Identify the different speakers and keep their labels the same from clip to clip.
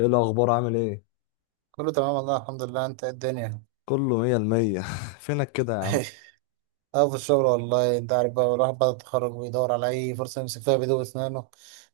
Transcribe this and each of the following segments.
Speaker 1: ايه الاخبار؟ عامل ايه؟
Speaker 2: كله تمام والله، الحمد لله. انت ايه الدنيا؟
Speaker 1: كله مية المية. فينك كده يا عم؟
Speaker 2: اه، في الشغل والله. انت عارف بقى الواحد بعد التخرج بيدور على اي فرصه يمسك فيها بيدوب اسنانه.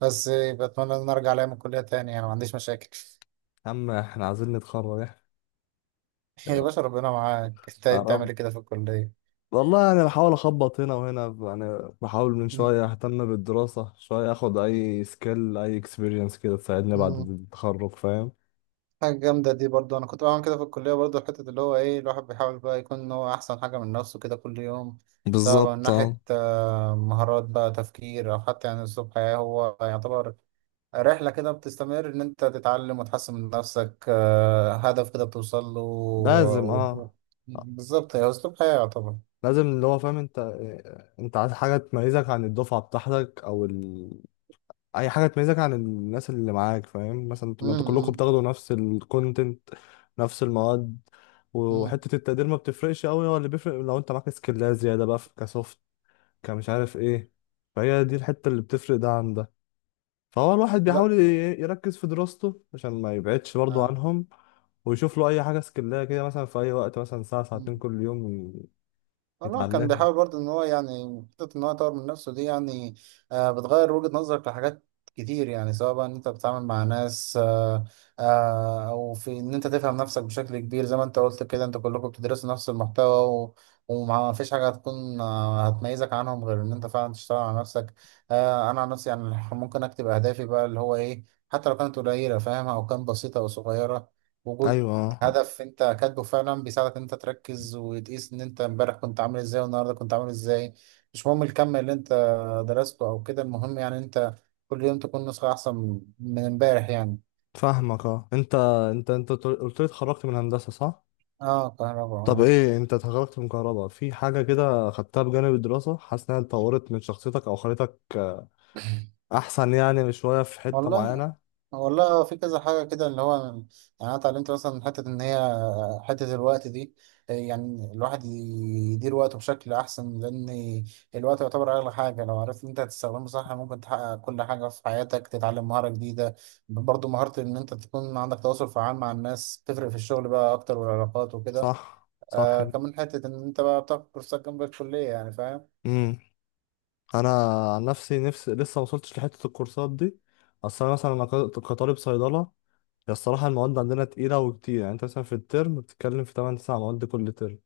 Speaker 2: بس بتمنى ان أنا ارجع لها من الكليه تاني، يعني ما عنديش مشاكل.
Speaker 1: يا عم احنا عايزين نتخرج احنا.
Speaker 2: يا باشا ربنا معاك. انت
Speaker 1: يا
Speaker 2: ايه بتعمل
Speaker 1: رب.
Speaker 2: إيه كده في الكليه؟
Speaker 1: والله بحاول اخبط هنا وهنا، بحاول من
Speaker 2: مم.
Speaker 1: شوية اهتم بالدراسة شوية، اخد اي سكيل اي اكسبيرينس كده تساعدني بعد
Speaker 2: مم.
Speaker 1: التخرج. فاهم؟
Speaker 2: حاجه جامده دي برضو. انا كنت بعمل كده في الكليه برضو، حته اللي هو ايه، الواحد بيحاول بقى يكون إن هو احسن حاجه من نفسه كده كل يوم. سواء بقى من
Speaker 1: بالظبط، اه.
Speaker 2: ناحيه مهارات بقى تفكير او حتى يعني اسلوب حياه، هو يعتبر رحلة كده بتستمر إن أنت تتعلم وتحسن من نفسك، هدف كده بتوصل له
Speaker 1: لازم،
Speaker 2: و... و...
Speaker 1: اه.
Speaker 2: بالظبط، هي أسلوب حياة يعتبر.
Speaker 1: لازم اللي هو، فاهم انت؟ انت عايز حاجة تميزك عن الدفعة بتاعتك او اي حاجه تميزك عن الناس اللي معاك، فاهم؟ مثلا
Speaker 2: مم،
Speaker 1: ما انتوا كلكم
Speaker 2: مم،
Speaker 1: بتاخدوا نفس الكونتنت، نفس المواد،
Speaker 2: مم.
Speaker 1: وحته التقدير ما بتفرقش قوي، هو اللي بيفرق لو انت معاك سكيلات زياده بقى في كسوفت كمش عارف ايه. فهي دي الحته اللي بتفرق ده عن ده. فهو الواحد
Speaker 2: لا.
Speaker 1: بيحاول يركز في دراسته عشان ما يبعدش برضه
Speaker 2: آه.
Speaker 1: عنهم، ويشوف له اي حاجه سكيلات كده، مثلا في اي وقت مثلا ساعه
Speaker 2: إمم.
Speaker 1: ساعتين كل يوم
Speaker 2: والله كان
Speaker 1: يتعلمها.
Speaker 2: بيحاول برضه ان هو يعني حتة ان هو يطور من نفسه دي يعني. بتغير وجهة نظرك لحاجات كتير، يعني سواء بقى ان انت بتتعامل مع ناس، او في ان انت تفهم نفسك بشكل كبير، زي ما انت قلت كده انت كلكم بتدرسوا نفس المحتوى. وما فيش حاجة هتكون هتميزك عنهم غير ان انت فعلا تشتغل على نفسك. انا عن نفسي، يعني ممكن اكتب اهدافي بقى اللي هو ايه، حتى لو كانت قليلة فاهم، او كانت بسيطة او صغيرة. وجود
Speaker 1: ايوه،
Speaker 2: هدف انت كاتبه فعلا بيساعدك ان انت تركز وتقيس ان انت امبارح كنت عامل ازاي والنهارده كنت عامل ازاي. مش مهم الكم اللي انت درسته او كده، المهم يعني انت كل يوم تكون نسخة احسن من امبارح يعني.
Speaker 1: فاهمك اه. انت قلت لي اتخرجت من هندسه، صح؟
Speaker 2: اه، كهرباء،
Speaker 1: طب
Speaker 2: اه.
Speaker 1: ايه انت اتخرجت من كهرباء، في حاجة كده خدتها بجانب الدراسة حاسس انها اتطورت من شخصيتك او خلتك احسن، يعني شوية في حتة
Speaker 2: والله،
Speaker 1: معينة؟
Speaker 2: والله في كذا حاجة كده اللي هو يعني. انا اتعلمت مثلا حتة ان هي حتة الوقت دي، يعني الواحد يدير وقته بشكل أحسن، لأن الوقت يعتبر أغلى حاجة. لو عرفت إن أنت تستخدمه صح ممكن تحقق كل حاجة في حياتك، تتعلم مهارة جديدة، برضه مهارة إن أنت تكون عندك تواصل فعال مع الناس، تفرق في الشغل بقى أكتر والعلاقات وكده.
Speaker 1: صح، صح.
Speaker 2: كمان حتة إن أنت بقى بتاخد كورسات جنب الكلية، يعني فاهم؟
Speaker 1: امم، انا عن نفسي لسه ما وصلتش لحتة الكورسات دي. اصل انا مثلا انا كطالب صيدلة، هي الصراحة المواد عندنا تقيلة وكتير. يعني انت مثلا في الترم بتتكلم في 8 9 مواد كل ترم،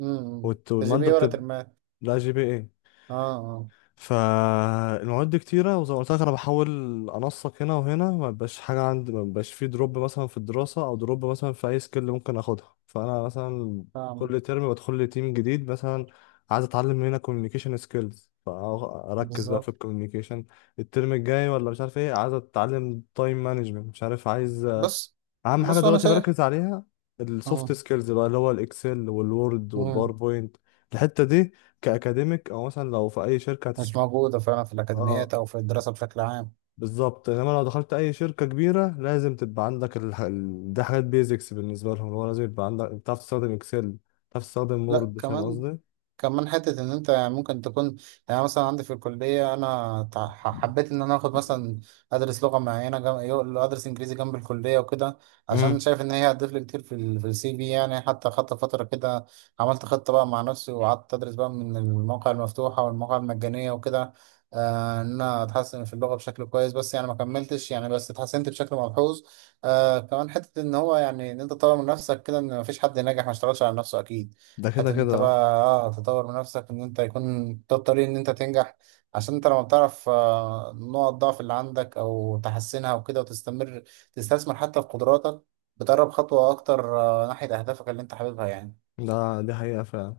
Speaker 2: إمم. تجيب
Speaker 1: والمادة
Speaker 2: إيه ولا
Speaker 1: بتبقى
Speaker 2: ترماه؟
Speaker 1: لا جي بي اي.
Speaker 2: آه، آه،
Speaker 1: فالمواد دي كتيرة، وزي ما قلت لك أنا بحاول أنسق هنا وهنا، ما بقاش حاجة عندي، ما بقاش في دروب مثلا في الدراسة أو دروب مثلا في أي سكيل ممكن أخدها. فأنا مثلا
Speaker 2: فاهم.
Speaker 1: كل ترم بدخل لي تيم جديد، مثلا عايز أتعلم هنا كوميونيكيشن سكيلز فأركز بقى في
Speaker 2: بالظبط.
Speaker 1: الكوميونيكيشن الترم الجاي، ولا مش عارف إيه عايز أتعلم تايم مانجمنت، مش عارف. عايز
Speaker 2: بص.
Speaker 1: أهم حاجة
Speaker 2: بص أنا
Speaker 1: دلوقتي بركز
Speaker 2: شايف.
Speaker 1: عليها السوفت
Speaker 2: آه.
Speaker 1: سكيلز بقى، اللي هو الإكسل والوورد
Speaker 2: مم.
Speaker 1: والباوربوينت. الحتة دي كأكاديميك أو مثلا لو في أي شركة،
Speaker 2: مش موجودة فعلا في
Speaker 1: اه
Speaker 2: الأكاديميات أو في الدراسة بشكل عام.
Speaker 1: بالظبط. انما لو دخلت اي شركه كبيره لازم تبقى عندك دي حاجات بيزكس بالنسبه لهم، اللي هو لازم يبقى عندك بتعرف تستخدم اكسل، بتعرف تستخدم
Speaker 2: لا،
Speaker 1: وورد، فاهم
Speaker 2: كمان
Speaker 1: قصدي؟
Speaker 2: كمان حتة إن أنت يعني ممكن تكون، يعني مثلا عندي في الكلية أنا حبيت إن أنا آخد مثلا أدرس لغة معينة، أدرس إنجليزي جنب الكلية وكده، عشان
Speaker 1: امم.
Speaker 2: شايف إن هي هتضيف لي كتير في السي في. يعني حتى خدت فترة كده، عملت خطة بقى مع نفسي وقعدت أدرس بقى من المواقع المفتوحة والمواقع المجانية وكده، إن أنا أتحسن في اللغة بشكل كويس. بس يعني ما كملتش يعني، بس اتحسنت بشكل ملحوظ. كمان حتة إن هو يعني، إن أنت تطور من نفسك كده، إن مفيش حد ناجح ما اشتغلش على نفسه أكيد.
Speaker 1: ده كده
Speaker 2: حتى ان انت
Speaker 1: كده اه.
Speaker 2: بقى تطور من نفسك، ان انت يكون ده الطريق ان انت تنجح. عشان انت لما بتعرف نقط ضعف اللي عندك او تحسنها وكده، وتستمر تستثمر حتى في قدراتك، بتقرب خطوة اكتر ناحية اهدافك اللي انت حاببها يعني.
Speaker 1: ده دي حقيقه فعلا.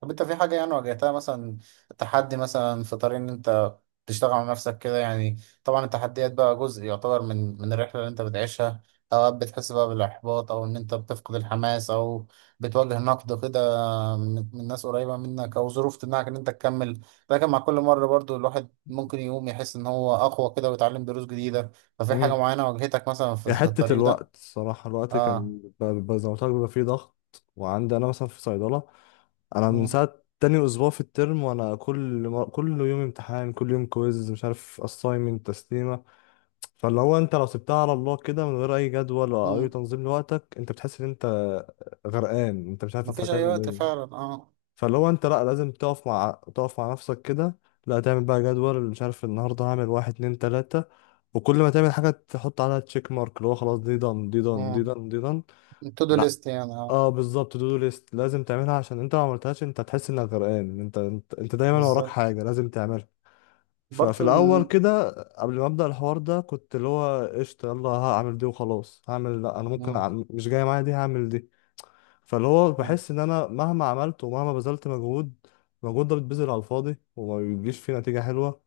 Speaker 2: طب انت في حاجة يعني واجهتها مثلا، تحدي مثلا في طريق ان انت تشتغل على نفسك كده يعني؟ طبعا التحديات بقى جزء يعتبر من الرحلة اللي انت بتعيشها. اوقات بتحس بقى بالاحباط، او ان انت بتفقد الحماس، او بتواجه نقد كده من ناس قريبة منك، أو ظروف تمنعك إن أنت تكمل. لكن مع كل مرة برضو الواحد ممكن يقوم يحس إن هو أقوى كده ويتعلم دروس جديدة. ففي حاجة
Speaker 1: امم،
Speaker 2: معينة واجهتك مثلا في,
Speaker 1: هي
Speaker 2: في
Speaker 1: حته
Speaker 2: الطريق ده؟
Speaker 1: الوقت الصراحه، الوقت
Speaker 2: آه.
Speaker 1: كان بيبقى زي ما قلت لك بيبقى فيه ضغط. وعندي انا مثلا في صيدله، انا من
Speaker 2: مم.
Speaker 1: ساعه تاني اسبوع في الترم وانا كل يوم امتحان كل يوم كويز مش عارف اساينمنت تسليمه. فاللي هو انت لو سبتها على الله كده من غير اي جدول ولا اي
Speaker 2: مم.
Speaker 1: تنظيم لوقتك انت بتحس ان انت غرقان، انت مش عارف انت
Speaker 2: مفيش أي
Speaker 1: هتعمل
Speaker 2: وقت
Speaker 1: ايه.
Speaker 2: فعلا.
Speaker 1: فاللي هو انت لا لازم تقف مع نفسك كده، لا تعمل بقى جدول، مش عارف النهارده هعمل واحد اتنين تلاتة، وكل ما تعمل حاجة تحط عليها تشيك مارك، اللي هو خلاص دي دان دي دان دي
Speaker 2: آه.
Speaker 1: دان دي دان.
Speaker 2: تو دو
Speaker 1: لا
Speaker 2: ليست يعني.
Speaker 1: اه بالظبط، تو دو ليست لازم تعملها عشان انت لو ما عملتهاش انت هتحس انك غرقان، انت دايما وراك
Speaker 2: بالظبط.
Speaker 1: حاجة لازم تعملها. ففي
Speaker 2: برضو
Speaker 1: الاول
Speaker 2: إن-
Speaker 1: كده قبل ما ابدا الحوار ده كنت اللي هو قشطه يلا هعمل دي وخلاص، هعمل لا انا ممكن
Speaker 2: مم.
Speaker 1: أعمل، مش جايه معايا دي هعمل دي. فاللي هو
Speaker 2: مم.
Speaker 1: بحس ان انا مهما عملت ومهما بذلت مجهود، المجهود ده بيتبذل على الفاضي وما بيجيش فيه نتيجه حلوه.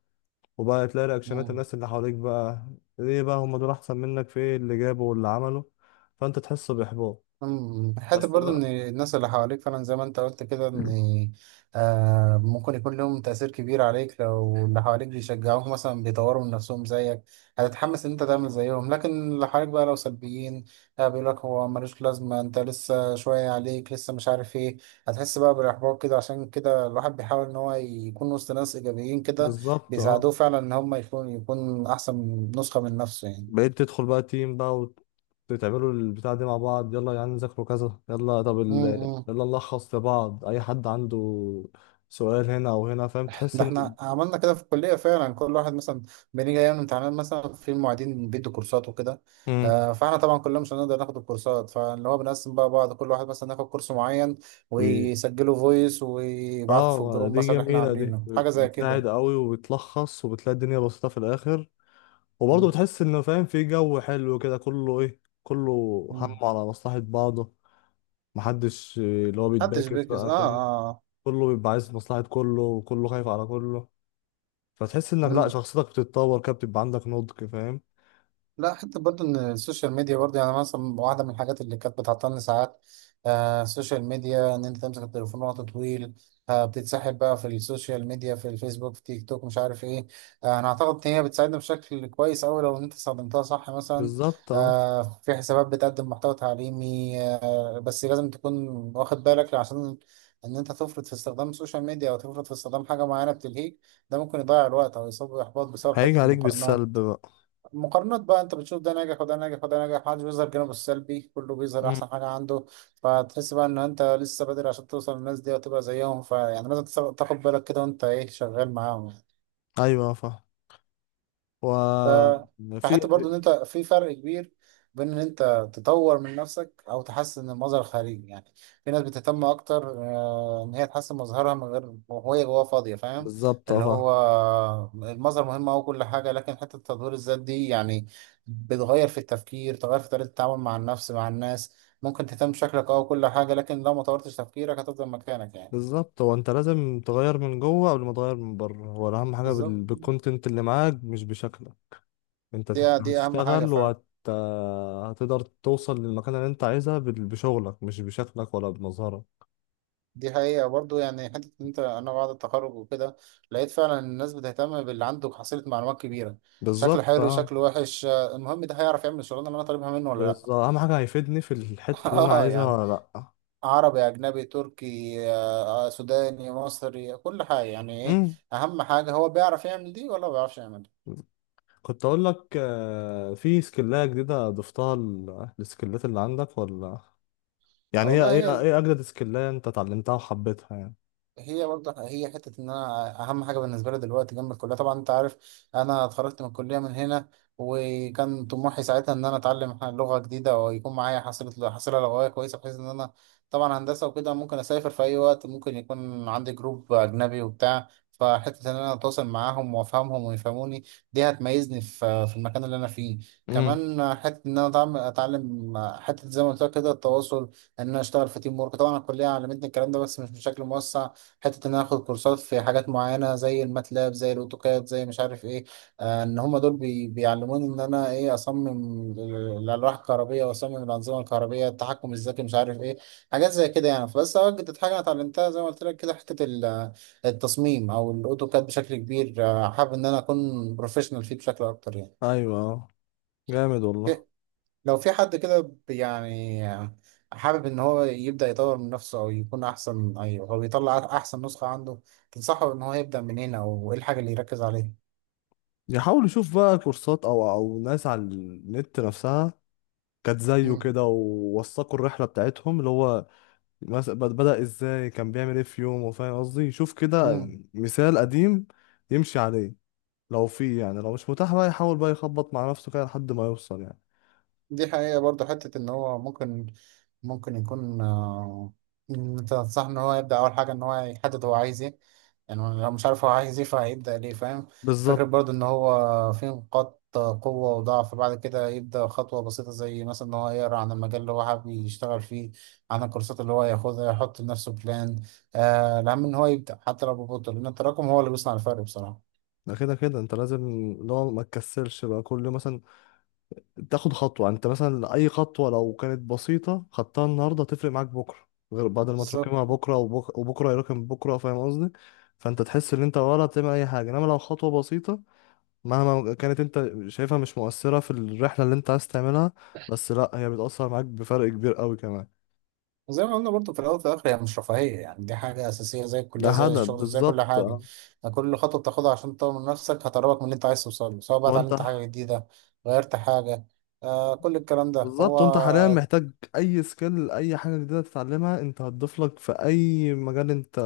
Speaker 1: وبقى تلاقي رياكشنات
Speaker 2: مم.
Speaker 1: الناس اللي حواليك بقى ليه بقى هم دول احسن منك، في ايه اللي جابوا واللي عملوا، فانت تحس باحباط.
Speaker 2: أمم، حتى
Speaker 1: بس
Speaker 2: برضو ان
Speaker 1: بقى،
Speaker 2: الناس اللي حواليك فعلا زي ما انت قلت كده، ان ممكن يكون لهم تأثير كبير عليك. لو اللي حواليك بيشجعوك مثلا بيطوروا من نفسهم زيك، هتتحمس ان انت تعمل زيهم. لكن اللي حواليك بقى لو سلبيين، بيقول لك هو ملوش لازمة، انت لسه شوية عليك لسه، مش عارف ايه، هتحس بقى بالاحباط كده. عشان كده الواحد بيحاول ان هو يكون وسط ناس ايجابيين كده،
Speaker 1: بالظبط اه.
Speaker 2: بيساعدوه فعلا ان هم يكون احسن نسخة من نفسه يعني.
Speaker 1: بقيت تدخل بقى تيم بقى وتعملوا البتاع دي مع بعض، يلا يا عم نذاكروا كذا، يلا طب
Speaker 2: أمم، أمم.
Speaker 1: يلا نلخص لبعض، اي حد عنده سؤال هنا او هنا، فاهم؟ تحس
Speaker 2: ده
Speaker 1: ان
Speaker 2: احنا عملنا كده في الكلية فعلا. كل واحد مثلا بنيجي ايام الامتحانات مثلا، في المعيدين بيدوا كورسات وكده،
Speaker 1: امم
Speaker 2: فاحنا طبعا كلنا مش هنقدر ناخد الكورسات، فاللي هو بنقسم بقى، بعض كل واحد مثلا ياخد كورس معين
Speaker 1: و...
Speaker 2: ويسجله فويس ويبعته في
Speaker 1: اه
Speaker 2: الجروب
Speaker 1: دي
Speaker 2: مثلا اللي احنا
Speaker 1: جميلة دي،
Speaker 2: عاملينه، حاجة زي
Speaker 1: بتساعد
Speaker 2: كده.
Speaker 1: قوي وبتلخص، وبتلاقي الدنيا بسيطة في الآخر. وبرضه
Speaker 2: مم.
Speaker 1: بتحس إنه فاهم في جو حلو كده، كله إيه كله
Speaker 2: مم.
Speaker 1: هم على مصلحة بعضه، محدش آه، اللي هو
Speaker 2: محدش
Speaker 1: بيتباكس
Speaker 2: بيكس، اه،
Speaker 1: بقى، فاهم؟
Speaker 2: اه، آه.
Speaker 1: كله بيبقى عايز مصلحة كله وكله خايف على كله. فتحس انك لا
Speaker 2: مم.
Speaker 1: شخصيتك بتتطور كده، بتبقى عندك نضج، فاهم؟
Speaker 2: لا، حتى برضه ان السوشيال ميديا برضه يعني، مثلا واحده من الحاجات اللي كانت بتعطلني ساعات. السوشيال ميديا، ان انت تمسك التليفون وقت طويل، بتتسحب بقى في السوشيال ميديا، في الفيسبوك، في تيك توك، مش عارف ايه. انا اعتقد ان هي بتساعدنا بشكل كويس اوي لو انت استخدمتها صح. مثلا
Speaker 1: بالظبط اه،
Speaker 2: في حسابات بتقدم محتوى تعليمي، بس لازم تكون واخد بالك، عشان ان انت تفرط في استخدام السوشيال ميديا او تفرط في استخدام حاجه معينه بتلهيك، ده ممكن يضيع الوقت او يصاب باحباط بسبب
Speaker 1: هيجي
Speaker 2: حته
Speaker 1: عليك بالسلب
Speaker 2: المقارنات.
Speaker 1: بقى.
Speaker 2: مقارنات بقى، انت بتشوف ده ناجح وده ناجح وده ناجح، محدش بيظهر جانبه السلبي، كله بيظهر
Speaker 1: مم.
Speaker 2: احسن حاجه عنده. فتحس بقى ان انت لسه بدري عشان توصل للناس دي وتبقى زيهم. فيعني لازم تاخد بالك كده وانت ايه شغال معاهم.
Speaker 1: ايوه فاهم.
Speaker 2: ف
Speaker 1: وفي
Speaker 2: فحتى برضو ان انت في فرق كبير بين ان انت تطور من نفسك او تحسن المظهر الخارجي يعني. في ناس بتهتم اكتر ان هي تحسن مظهرها من غير، وهي جواها فاضيه فاهم.
Speaker 1: بالظبط اه
Speaker 2: اللي
Speaker 1: فاهم.
Speaker 2: هو المظهر مهم او كل حاجه، لكن حته تطوير الذات دي يعني بتغير في التفكير، تغير في طريقه التعامل مع النفس مع الناس. ممكن تهتم بشكلك او كل حاجه، لكن لو ما طورتش تفكيرك هتفضل مكانك يعني.
Speaker 1: بالظبط، هو انت لازم تغير من جوه قبل ما تغير من بره. هو اهم حاجه
Speaker 2: بالظبط.
Speaker 1: بالكونتنت اللي معاك مش بشكلك. انت
Speaker 2: دي دي اهم حاجه
Speaker 1: هتشتغل
Speaker 2: فعلا.
Speaker 1: وهت هتقدر توصل للمكان اللي انت عايزها بشغلك، مش بشكلك ولا بمظهرك.
Speaker 2: دي حقيقة برضه يعني، حتة إن أنا بعد التخرج وكده لقيت فعلا إن الناس بتهتم باللي عنده حصيلة معلومات كبيرة. شكله
Speaker 1: بالظبط
Speaker 2: حلو
Speaker 1: اه.
Speaker 2: شكله وحش، المهم ده هيعرف يعمل الشغلانة اللي أنا طالبها منه ولا لأ.
Speaker 1: بالظبط، اهم حاجه هيفيدني في الحته اللي انا
Speaker 2: آه،
Speaker 1: عايزها،
Speaker 2: يعني
Speaker 1: ولا لا.
Speaker 2: عربي، أجنبي، تركي، سوداني، مصري، كل حاجة، يعني إيه
Speaker 1: مم.
Speaker 2: أهم حاجة؟ هو بيعرف يعمل دي ولا ما بيعرفش يعمل دي.
Speaker 1: كنت اقول لك آه، في سكلايه جديده ضفتها للسكلات اللي عندك، ولا يعني هي
Speaker 2: والله،
Speaker 1: ايه،
Speaker 2: هي
Speaker 1: ايه اجدد سكلايه انت اتعلمتها وحبيتها يعني؟
Speaker 2: هي برضه، هي حتة إن أنا أهم حاجة بالنسبة لي دلوقتي جنب الكلية. طبعا أنت عارف أنا اتخرجت من الكلية من هنا، وكان طموحي ساعتها إن أنا أتعلم لغة جديدة ويكون معايا حصيلة لغوية كويسة، بحيث إن أنا طبعا هندسة وكده ممكن أسافر في أي وقت، ممكن يكون عندي جروب أجنبي وبتاع. فحتة إن أنا أتواصل معاهم وأفهمهم ويفهموني، دي هتميزني في المكان اللي أنا فيه.
Speaker 1: امم،
Speaker 2: كمان حتة إن أنا أتعلم حتة زي ما قلت لك كده التواصل، إن أنا أشتغل في تيم ورك. طبعا الكلية علمتني الكلام ده بس مش بشكل موسع. حتة إن أنا آخد كورسات في حاجات معينة زي الماتلاب، زي الأوتوكاد، زي مش عارف إيه، إن هما دول بيعلموني إن أنا إيه أصمم الألواح الكهربية، وأصمم الأنظمة الكهربية، التحكم الذكي، مش عارف إيه، حاجات زي كده يعني. فبس أوجدت حاجة أنا اتعلمتها زي ما قلت لك كده، حتة التصميم أو الأوتوكاد بشكل كبير، حابب إن أنا أكون بروفيشنال فيه بشكل أكتر يعني.
Speaker 1: ايوه آه، جامد والله.
Speaker 2: لو في حد كده يعني حابب ان هو يبدأ يطور من نفسه او يكون احسن، ايوه هو بيطلع احسن نسخة عنده، تنصحه ان هو يبدأ منين او ايه الحاجة اللي يركز عليها؟
Speaker 1: يحاول يشوف بقى كورسات او او ناس على النت نفسها كانت زيه كده ووثقوا الرحله بتاعتهم، اللي هو بدأ ازاي، كان بيعمل ايه في يومه، فاهم قصدي؟ يشوف كده
Speaker 2: مم.
Speaker 1: مثال قديم يمشي عليه. لو في، يعني لو مش متاح بقى يحاول بقى يخبط مع نفسه كده لحد ما يوصل يعني.
Speaker 2: دي حقيقة برضه، حتة إن هو ممكن يكون، إن أنت تنصح إن هو يبدأ أول حاجة إن هو يحدد هو عايز إيه. يعني لو مش عارف هو عايز إيه فهيبدأ ليه، فاهم؟ فكرة
Speaker 1: بالظبط.
Speaker 2: برضه إن هو في نقاط قوة وضعف، بعد كده يبدأ خطوة بسيطة، زي مثلا إن هو يقرأ عن المجال اللي هو حابب يشتغل فيه، عن الكورسات اللي هو ياخدها، يحط لنفسه بلان. الأهم إن هو يبدأ حتى لو ببطء، لأن التراكم هو اللي بيصنع الفرق بصراحة.
Speaker 1: ده كده كده انت لازم لو ما تكسلش بقى، كل مثلا تاخد خطوة، انت مثلا اي خطوة لو كانت بسيطة خدتها النهاردة تفرق معاك بكرة، غير بعد ما
Speaker 2: بالظبط.
Speaker 1: تراكمها بكرة وبكرة يراكم بكرة، فاهم قصدي؟ فانت تحس ان انت ولا بتعمل اي حاجة، انما لو خطوة بسيطة مهما كانت انت شايفها مش مؤثرة في الرحلة اللي انت عايز تعملها، بس لا هي بتأثر معاك بفرق كبير قوي كمان.
Speaker 2: زي ما قلنا برضه في الأول وفي الآخر، هي مش رفاهية يعني، دي حاجة أساسية زي
Speaker 1: ده
Speaker 2: الكلية، زي
Speaker 1: هدف،
Speaker 2: الشغل، زي كل
Speaker 1: بالظبط
Speaker 2: حاجة.
Speaker 1: اه.
Speaker 2: كل خطوة بتاخدها عشان تطور من نفسك هتقربك من اللي أنت عايز توصله، سواء بقى
Speaker 1: لو انت
Speaker 2: اتعلمت حاجة جديدة، غيرت حاجة. كل الكلام ده
Speaker 1: بالظبط، وانت حاليا
Speaker 2: هو
Speaker 1: محتاج اي سكيل اي حاجه جديده تتعلمها انت هتضيف لك في اي مجال انت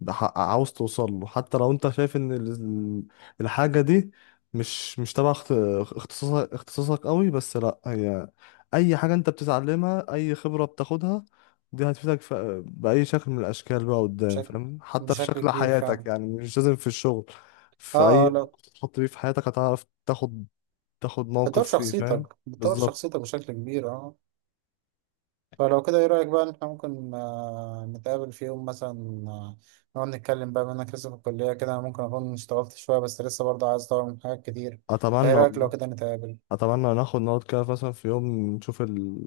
Speaker 1: عاوز توصل له. حتى لو انت شايف ان الحاجه دي مش تبع اختصاصك قوي، بس لا هي اي حاجه انت بتتعلمها اي خبره بتاخدها دي هتفيدك في باي شكل من الاشكال بقى قدام،
Speaker 2: بشكل
Speaker 1: فاهم؟ حتى في
Speaker 2: بشكل
Speaker 1: شكل
Speaker 2: كبير
Speaker 1: حياتك،
Speaker 2: فعلا.
Speaker 1: يعني مش لازم في الشغل.
Speaker 2: اه،
Speaker 1: في
Speaker 2: آه،
Speaker 1: اي
Speaker 2: لا،
Speaker 1: موقف تتحط فيه في حياتك هتعرف تاخد
Speaker 2: بتطور
Speaker 1: موقف فيه، فاهم؟
Speaker 2: شخصيتك بتطور
Speaker 1: بالظبط.
Speaker 2: شخصيتك بشكل كبير، اه. فلو كده ايه رأيك بقى إن احنا ممكن نتقابل في يوم مثلا، نقعد نتكلم بقى، بما انك لسه في الكلية كده، ممكن اكون اشتغلت شوية بس لسه برضه عايز اطور من حاجات كتير. فايه
Speaker 1: اتمنى
Speaker 2: رأيك لو
Speaker 1: والله.
Speaker 2: كده نتقابل؟
Speaker 1: اتمنى ناخد نقعد كده مثلا في يوم، نشوف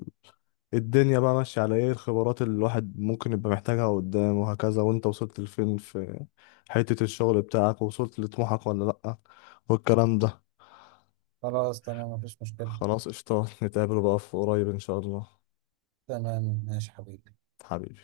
Speaker 1: الدنيا بقى ماشيه على ايه، الخبرات اللي الواحد ممكن يبقى محتاجها قدام وهكذا، وانت وصلت لفين في حته الشغل بتاعك، ووصلت لطموحك ولا لا، والكلام ده.
Speaker 2: خلاص تمام، مفيش مشكلة.
Speaker 1: خلاص قشطه، نتقابل بقى في قريب ان شاء الله.
Speaker 2: تمام، ماشي حبيبي.
Speaker 1: حبيبي.